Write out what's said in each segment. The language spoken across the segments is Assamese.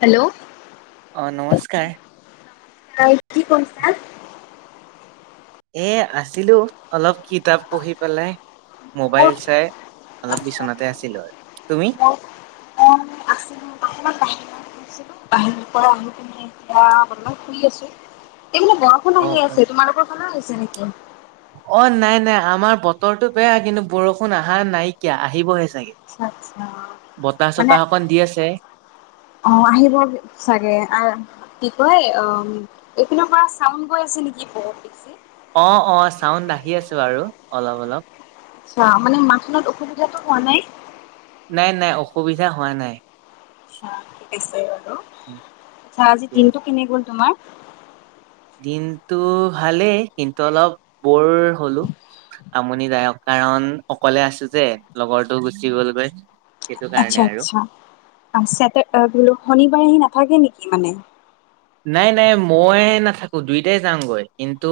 হেল্ল'? অ', নমস্কাৰ। [inaudible] কি কছা এ আছিলো অলপ কিতাপ পঢ়ি পেলাই। মই মোবাইল চাই অলপ বিচনাতে আছিলো আৰু তুমি? অ' আছিলো, অকমান বাহিৰত। বাহিৰৰ পৰা আহি প [inaudible] এতিয়া অলমান ফুৰি আছো এই ব ষূণ অ আহি অ আছে। তোমালোকৰ ফালেও হৈছে নেকি? অ', নাই নাই আমাৰ বতৰটো বেয়া কিন্তু বৰষুণ আহা নাইকিয়া আহিবহে চাগে? আচ্ছা আচ্ছা বতাহ - মানে চতাহ অকন দি আছে। অ', আহিব চাগে আহ কি কয় অ', এইপিনৰ পৰা চাউনড গৈ আছে নেকি বহুত বেছি? অ', অ', চাউণ্ড আহি আছে বাৰু অলপ অলপ। চোৱা মানে [inaudible] অসুবিধাটো হোৱা নাই। নাই নাই অসুবিধা হোৱা নাই। [unintelligible] ঠিক আছে বাৰু, আচ্ছা আজি ঠিকে দিনটো আছে। কেনে গ'ল তোমাৰ? দিনটো ভালেই কিন্তু অলপ বৰ হ'লো। আমনিদায়ক কাৰণ অকলে আছো যে লগৰটো গুচি গ'লগৈ। সেইটো কাৰণে আচ্ছা আৰু আচ্ছা, আ চেটাৰ আ বোলো শনিবাৰে আহি নাথাকে নেকি মানে? নাই নাই মই নাথাকো, দুইটাই যামগৈ কিন্তু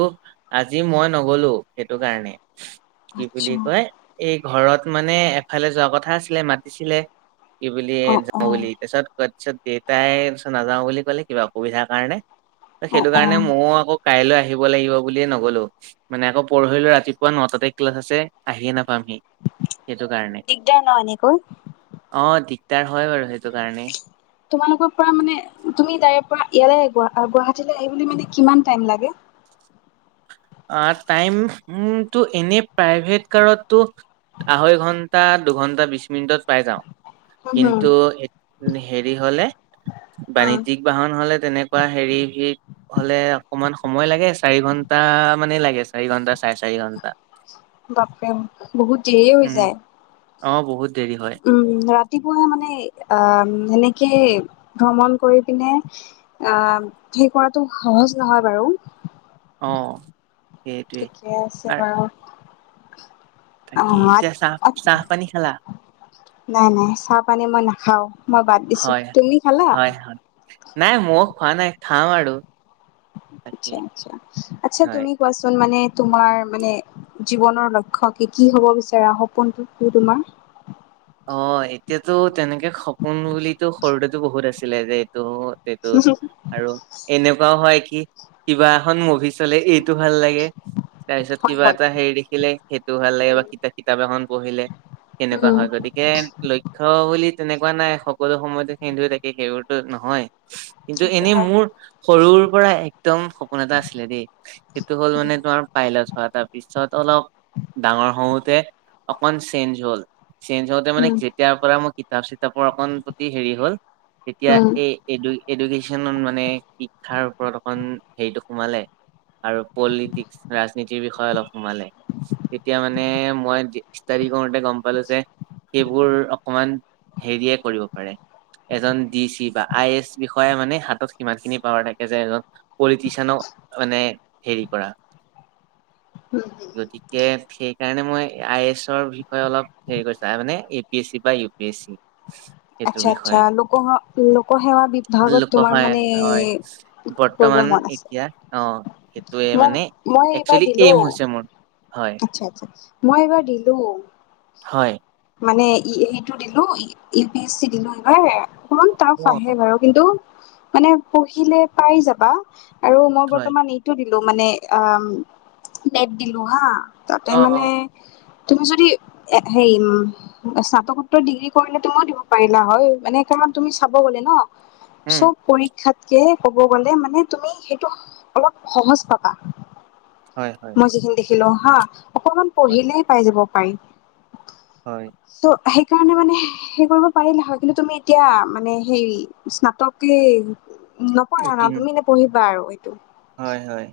আজি মই নগলো সেইটো কাৰণে। কি বুলি আচ্ছা কয় এই ঘৰত মানে এফালে যোৱা কথা আছিলে মাতিছিলে কি বুলি অ' যাওঁ অ'। বুলি তাৰপিছত কতছত দেউতাই পিছত নাযাও বুলি ক'লে কিবা সুবিধাৰ কাৰণে ত অ সেইটো অ কাৰণে ময়ো আকৌ কাইলৈ আহিব লাগিব বুলিয়ে নগ'লোঁ। মানে আকৌ পঢ়িলো ৰাতিপুৱা নটাতে ক্লাছ আছে আহিয়ে নাপামহি সেইটো কাৰণে। দিগদাৰ [inaudible] অ', দিগদাৰ হয় বাৰু সেইটো কাৰণে। তোমালোকৰ পৰা মানে তুমি তাইৰ পৰা ইয়ালে গুৱা গুৱাহাটীলৈ আহিবলৈ মানে কিমান টাইম লাগে? আ টাইম ওম টো এনে প্ৰাইভেট কাৰতটো আঢ়ৈ ঘণ্টা, দুঘন্টা বিশ মিনিটত পাই যাও। হুম হুম কিন্তু হে হেৰি হলে অ বাৰি দি বাহন হলে তেনেকুৱা হেৰি ভী হলে অকমান সময় লাগে চাৰি ঘন্টা মানে লাগে, চাৰি ঘণ্টা চাৰে চাৰি ঘণ্টা। বাপৰে! বহুত দেৰি হৈ উম অ বহুত দেৰি হয় যায়। উম ৰা ৰাতিপুৱাই মানে আহ সেনেকে ভ্ৰমণ কৰি পিনে আহ সেই কৰাতো সহজ নহয় বাৰু। অ' সেইটোৱেই ঠিকে আছে আৰ বাৰু, তাকে এতিয়া চাহ অ চাহপানী খালা? নাই নাই চাহ পানী মই নাখাও, মই বাদ দিছো হয় তুমি খালা? হয় হয় নাই মও খোৱা নাই খাম আৰু, আচ্ছা তাকেই আচ্ছা আচ্ছা হয় তুমি কোৱাচোন মানে তোমাৰ মানে জীৱনৰ লক্ষ্য কি কি হ'ব বিচাৰা সপোনটো কি তোমাৰ? অ এতিয়াতো তেনেকে সপোন বুলিতো সৰুতে টো বহুত আছিলে যে এইটো, হেটো আৰু এনেকুৱাও হয় কি কিবা এখন মুভি চলে এইটো ভাল লাগে, তাৰপিছত হয় কিবা হয় এটা হেৰি দেখিলে সেইটো ভাল লাগে বা কিতাপ কিতাপ এখন পঢ়িলে। কেনেকুৱা উম হয় যদি তাকে লক্ষ্য বুলি তেনেকুৱা নাই সকলো সময়তে সেইটোৱে থাকে সেইবোৰতো নহয়। কিন্তু সেইটো এনেই হয় মোৰ সৰুৰ পৰা একদম সপোন এটা আছিলে দেই। সেইটো হ'ল উম মানে তোমাৰ পাইলট হোৱা। তাৰপিছত অলপ ডাঙৰ হওঁতে অকণমান চেঞ্জ হ'ল চেঞ্জ হ মানে যেতিয়াৰ পৰা মই কিতাপ চিতাপৰ অকণ প্ৰতি হেৰি হ'ল তেতিয়া উম এই, এডু এডুকেশ্যন মানে শিক্ষাৰ ওপৰত অকণ হেৰিটো সোমালে। আৰু পলিটিক্স ৰাজনীতিৰ বিষয়ে অলপ সোমালে, তেতিয়া মানে মই যি ষ্টাডি কৰোতে গম পালো যে সেইবোৰ অকমান হেৰিয়ে কৰিব পাৰে। এজন ডি চি বা আই এছ বিষয়ে মানে হাতত সিমান খিনি পাৱাৰ থাকে যে এজন, পলিটিচিয়ানক মানে হেৰি কৰা। [inaudible] গতিকে সেইকাৰণে মই আই এছৰ বিষয়ে অলপ হেৰি কৰিছোঁ। তাই মানে এ পি এছ চি বা ইউ পি এছ চি সেইটোৰ আচ্ছা আচ্ছা বিষয়ে লোক সেৱা লোকসেৱা বিভাগত লোক তোমাৰ হয় মানে, হয় কৰিব বৰ্তমান মন আছে এতিয়া অ সেইটোৱে মই মানে মই এইবাৰ একচুৱেলি দিলো এইম হৈছে মোৰ। হয় আচ্ছা আচ্ছা মই এইবাৰ দিলোঁ। হয় মানে ই এইটো দিলো ইউ পি এচ চি দিলো এইবাৰ, অকমান টাফ অ আহে বাৰু কিন্তু মানে পঢ়িলে পাই যাবা, আৰু মই হয় বৰ্তমান ই টো দিলো মানে অ নেট দিলো হা, তাতে অ অ মানে তুমি যদি হেৰি উম স্নাতকোত্তৰ ডিগ্ৰী কৰিলে তুমিও দিব, পাৰিলা হয় মানে তুমি তোমাৰ চাব গলে ন উম চব পৰীক্ষাত, কে ক'ব গ'লে মানে তুমি সেইটো অলপ সহজ পাবা। হয় হয়। মই যিখিনি দেখিলো হা অকনমান হয় পঢ়িলে পাই যাব পাৰি। হয়। ত' সেইকাৰণে মানে সেই কৰিব পাৰিলা হয় কিন্তু তুমি এতিয়া মানে সেই স্নাতক কি নপঢ়া ন উত্তীৰ্ণ তুমি হে পঢ়িবা আৰু এইটো। হয় হয়।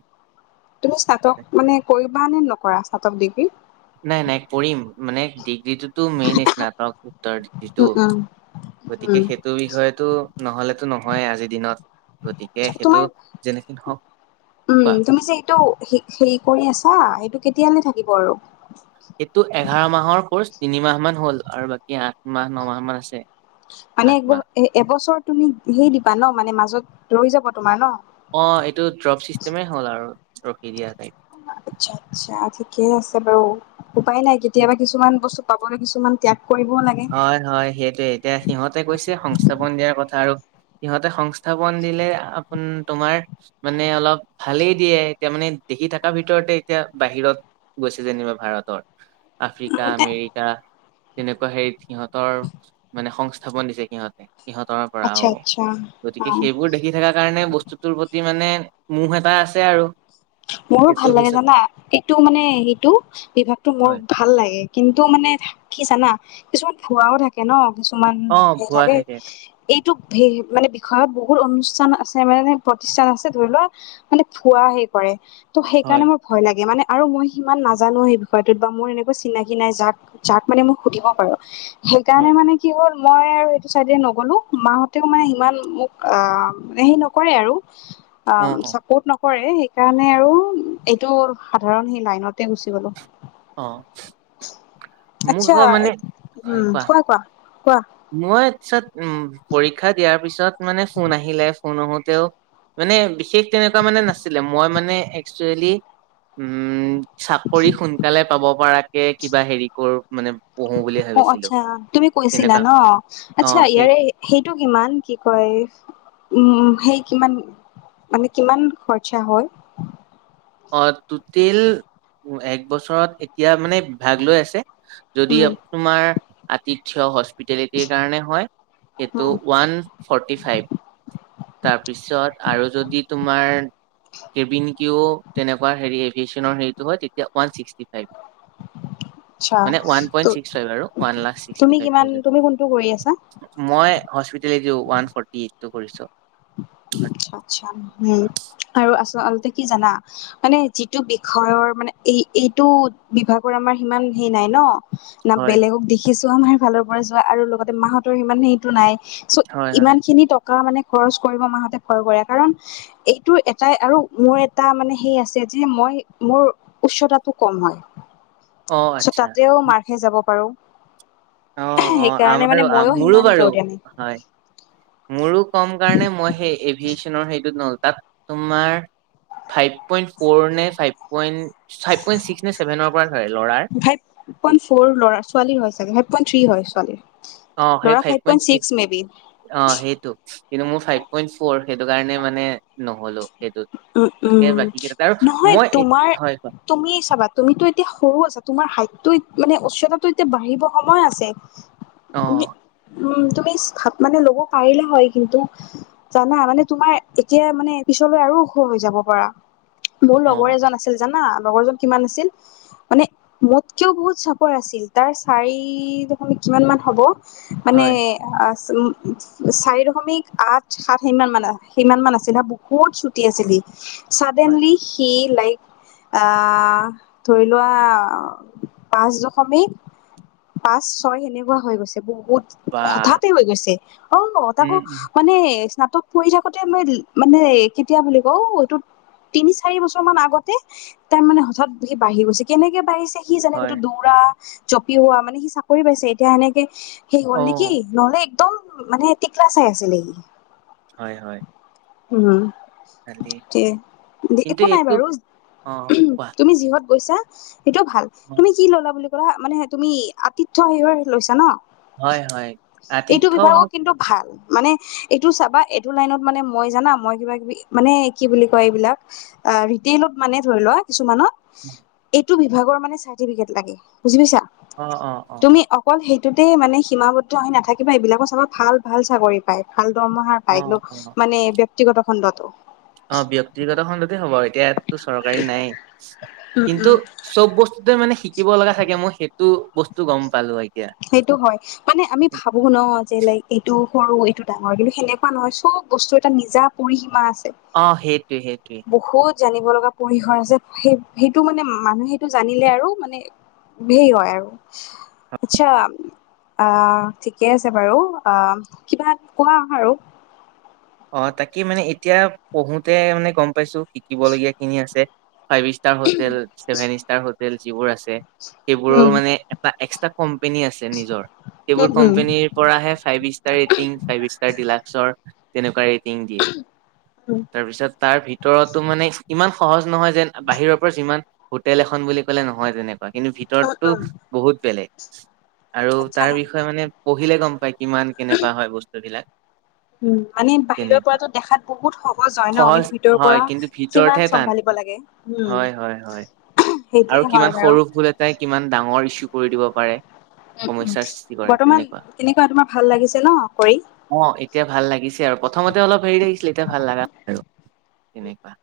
তুমি স্নাতক মানে কৰিবা নে নকৰা স্নাতক ডিগ্ৰী? নাই নাই কৰিম, মানে ডিগ্ৰীটোতো মেইন স্নাতক উত্তৰ উম, ডিগ্ৰীটো। উম, গতিকে উম, সেই, হেটো বিষয়টো নহলেতো নহয় আজিৰ দিনত আচ্ছা গতিকে তোমাৰ সেইটো যেনেকে নহওক উম কোৱা তুমি যে এইটো হেৰি হেৰি কৰি আছা এইটো কেতিয়ালৈ থাকিব আৰু এইটো এঘাৰ মাহৰ কৰ্চ তিনি মাহ মান হ'ল আৰু বাকী এতিয়া আঠ মাহ নমাহ মান আছে আঠ মাহ এ এবছৰ তুমি সেইৰি দিবা ন মানে মাজত ৰৈ যাব তোমাৰ ন অ এইটো ড্ৰপ ছিষ্টেমে হ'ল আৰু ৰখি দিয়া ঠাইপ আটচ্ছা-আটচ্ছা ঠিকে আছে বাৰু, উপায় নাই কেতিয়াবা কিছুমান বস্তু পাবলে কিছুমান ত্যাগ কৰিব লাগে হয়-হয় সেইটোয়ে, এতিয়া সিহঁতে কৈছে সংস্থাপন দিয়াৰ কথা আৰু সিহঁতে সং থাপন দিলে আপোন তোমাৰ, মানে অলপ ভালেই দিয়ে এতিয়া মানে দেখি থকাৰ ভিতৰতে এতিয়া বাহিৰত গৈছে যেনিবা ভাৰতৰ, আফ্ৰিকা, উম, এ আমেৰি কা হেৰিত সিহঁতৰ, মানে সংস্থাপন দিছে সিহঁতে, সিহঁতৰ পৰা আচ্ছা, অ, আচ্ছা। গতিকে অ' সেইবোৰ দেখি [unintelligible] কাৰণে বস্তুটোৰ প্ৰতি মানে, মোহ এটা আছে আৰু মোৰো সেইটো ভাল লাগে পিছত জানা, কিন্তু মানে হেইটো বিভাগতটো মোৰ হয় ভাল লাগে, কিন্তু মানে থ কি জানা, কিছুমান ভুৱাও থাক কে ন কিছুমান অ [unintelligible] ভুৱা থাকে এইটো ভে মানে বিষয়ত বহুত অনুষ্ঠান আছে মানে প্ৰতিষ্ঠান আছে ধৰি লোৱা মানে ফোৱা হেই কৰে ত সেইকাৰণে হয় ম ভয় লাগে মানে আৰু মই সিমান নাজানো সেই বিষয়টোত বা মোৰ এনেকুৱা চিনাকি নাই যাক যাক মানে মোক সুধিব পাৰো সেইকাৰণে হয় মানে কি হ'ল মই আৰু সেইটো ছাইডে নগ'লো মাহঁতেও মানে সিমান মোক সেই নকৰে আৰু অ চাপৰ্ট নকৰে সেইকাৰণে আৰু এইটো সাধাৰণ সেই লাইনতে গুচি গলো অ' মোক আটচ্ছা, আকৌ মানে হয় উম', কোৱা কোৱা-কোৱা-কোৱা মই পিছত উ', পৰীক্ষা দিয়াৰ পিছত মানে ফোন আহিলে, ফোন আহোতেও মানে বিশেষ তেনেকুৱা মানে নাছিলে, মই মানে একচুৱেলি উম' চাকৰি সোনকালে পাব পৰাকে কিবা হেৰি কৰো, মানে পঢ়ো বুলি অ ভাবিছিলো। আচ্ছা তুমি কৈছিলা তেনেকুৱা ন? অ আচ্ছা সেই ইয়াৰে সেইটো কিমান? কি কয়, উম', সেই কিমান মানে কিমান খৰচা হয়? অ', টোটিল এক বছৰত এতিয়া মানে ভাগ লৈ আছে যদি উম তোমাৰ আতিথ্য হস্পিটেলিটিৰ কাৰণে হয়, সেইটো উম ওৱান ফৰ্টি ফাইভ তাৰপিছত আৰু যদি তোমাৰ কেবিনকেও তেনেকুৱা হেৰি এভিয়েচনৰ হেৰিটো হয়, তেতিয়া ওৱান ছিক্সি ফাইভ। আচ্ছা মানে ৱান পইণ্ট ছিক্স ফাইভ আৰু, ওৱান লাখ ছিক্সটি তুমি ফাইভ কিমান তুমি কোনটো কৰি আছা থাউজেণ্ড। মই হস্পিতেলিটিও ওৱান ফৰ্টি এইটটো কৰিছো। আচ্ছা, উম', আৰু আচঅলতে কি জানা মানে যিটো বিখয়ৰ মানে, এই এইটো বিভাগৰ আমাৰ সিমান হেই নাই ন না হয় বেলেগক দেখিছো আমাৰ ফালৰ পৰা যোৱা, আৰু লগতে মাহঁতৰ সিমান সেইটো নাই চ' হয় ইমান হয় খিনি টকা মানে খৰচ কৰিব মা হতে ভয় কৰে, কাৰণ এইটো এটাই আৰু মোৰ এটা মানে হেই আছে যে মই মোৰ উচ্চতাটো কম হয়, অ চ' আচ্ছা তাতেও মাৰহে যাব পাৰো অ অ সেইকাৰণে মানে আমাৰো মইয়ো মোৰো সিমান বাৰু যোৰ দিয়া নাই। হয় মোৰো কম কাৰণে মই সেই এভিয়েচনৰ হেইটোত নলো তাত। তোমাৰ ফাইভ পইণ্ট ফ'ৰ নে five point, five point six নে চভেনৰ- পৰা চায় ল'ৰাৰ? ফাইভ পইণ্ট ফ'ৰ ল'ৰা ছোৱালীৰ হয় ছাগে, ফাইভ পইণ্ট থ্ৰী হয় ছোৱালীৰ। ল'ৰা five point six maybe. অঁ' সেইটো, কিন্তু মোৰ ফাইভ পইণ্ট ফ'ৰ, সেইটো কাৰণে মানে নহ'লো সেইটোত। উম উম গতিকে, বাকী কেইটা নহয় মই এইট তোমাৰ হয় কোৱা। তুমি চাবা, তুমিতো এতিয়া সৰু আছা, তোমাৰ হাইট টো, মানে উচ্চতাটো এতিয়া বাঢ়িব সময় আছে। [inaudible] অঁ' উম তুমি থাপ মানে ল'ব পাৰিলে হয় কিন্তু- জানা মানে তোমাৰ এতিয়া মানে পিছলৈ আৰু- ওখ হৈ যাব পাৰা, মোৰ লগৰ অ এজন আছিল জানা লগৰজন কিমান আছিল? মানে মোতকেও বহুত চাপৰ আছিল তাৰ চাৰি দশমিক কিমান মান হ'ব- হয় মানে- চাৰি দশমিক আঠ সাত সিমান মাধ সিমান মান আছিলা বহুত চুট- টি আছিলি সি হয় চাডেনলি সি লাইক- আঁহ ধৰি লোৱা পাঁচ দশমিক- পাঁচ ছয় সেনেকুৱা হৈ গৈছে, বহুত- বা হঠাতে হৈ গৈছে, অঁ তাকো উম উম মানে- নাটক কৰি থাকোতে মই মানে কেতিয়া বুলি কওঁ এইটোত- তিনি চাৰি বছৰ মান আগতে তাৰ মানে হঠাৎ সি বাঢ়ি গৈছে কেনেকে বাঢ়িছে? কি জানে সেটো হয় দৌৰা জপিওৱা মানে সি চাকৰি পাইছে। এতিয়া সেনেকে- সেই অ হ'ল নেকি, ন'হলে একদম মানে টিকলা চাই আছিলে সি। হয় হয়। উম' ভালেই ঠিকে, কিন্তু একো নাই এইটো বাৰু। অ কোৱা তুমি যিহত গৈছা সেইটো ভাল, অ, তুমি কি ললা বুলি- কৰা মানে তুমি আতিথ্য হাৰিয়ৰ লৈছা ন। হয় হয় এইটো আতিথ্য বিভাগক হওক কিন্তু ভাল। মানে- এইটো চাবা এইটো লাইনত মানে মই জানা মই কিবা কিবি- মানে কি বুলি কয় এইবিলাক ৰিতেলত মানে ধৰি লোৱা কিছুমানত এইট- টো বিভাগৰ মানে চাৰ্টিফিকেট লাগে বুজি পাইছা। অঁ' অঁ' অঁ' তুমি অকল সেইটোতে মানে সীমাবদ্ধ আহি নাথাকিবা। এইবিলাকো চাবা ভাল ভাল চাকৰি পায় ভাল দৰমহাৰ- অ পাই গলো অ মানে ব্যক্তিগত খণ্ডতো। অঁ ব্যয়ক্তিগত খণ্ডতে হ'ব, এতিয়া ইয়াতটো চৰকাৰী নায়ে উম কিন্তু, উম - চব বস্তুতে মানে শিকিব লগা থাকে, মই সেইটো বস্তু গম পালো এতিয়া। সেইটো হয়। মানে আমি ভাবো ন যে লাইক এইটো সৰু এইটো ডাঙৰ কিন্তু, সেনেকুৱা নহয় চব বস্তু এটা নিজা- পৰিসীমা আছে। অঁ' সেইটোৱে সেইটোৱে। বহুত জানিব লগা পৰিসৰ আছে সেই সেইটো মানে মানুহে টো জানিলে আৰু মানে- ধেই হয় আৰু। আৎচ্ছা আঁহ ঠিকে আছে বাৰু আঁহ কিবা কোৱা আৰু। অঁ তাকে মানে এতিয়া পঢ়োতে মানে গম পাইছো শিকিবলগীয়া খিনি আছে। Five star hotel seven star hotel যিবোৰ আছে। উম সেইবোৰৰ মানে এটা এক্সট্ৰা কোম্পেনী আছে নিজৰ সেইবোৰ উম কোম্পেনীৰ পৰাহে five star rating five star ডিলাক্সৰ তেনেকুৱা ৰে টিং দিয়ে। তাৰপিছত তাৰ ভিতৰতো মানে ইমান সহজ নহয় যেন বাহিৰৰ পৰা যিমান হোটেল এখন বুলি ক'লে নহয় তেনেকুৱা কিন্তু ভিতৰততো বহুত বেলেগ আৰু আচ্ছা তাৰ বিষয়ে মানে পঢ়িলে গম পায় কিমান কেনেকুৱা হয় বস্তু টো বিলাক। উম মানে বাহিৰৰ পৰাতো দেখাত বহুত সহজ হয় ন কিন্তু ভিতৰৰ হয় পৰা কিন্তু কিমান ভিতৰতহে টান চম্ভালিব লাগে। উম। হয় হয় হয় আৰু সেইটোয়ে হয় কিমান বাৰু সৰু ভুল এটাই কিমান ডাঙৰ ইছু কৰি দিব পাৰে। উম উম। সমস্যাৰ সৃষ্টি কৰে বৰ্তমান তেনেকুৱা কেনেকুৱা তোমাৰ ভাল লাগিছে ন কৰি? অঁ, এতিয়া ভাল লাগিছে আৰু প্ৰথমতে অলপ হেৰি লাগিছিলে, এতিয়া ভাল লগা হৈছে আৰু তেনেকুৱা।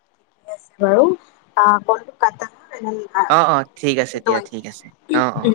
আছে বাৰু [unintelligible] অঁ অঁ, ঠিক আছে দিয়া ঠিক আছে। অঁ অঁ। উম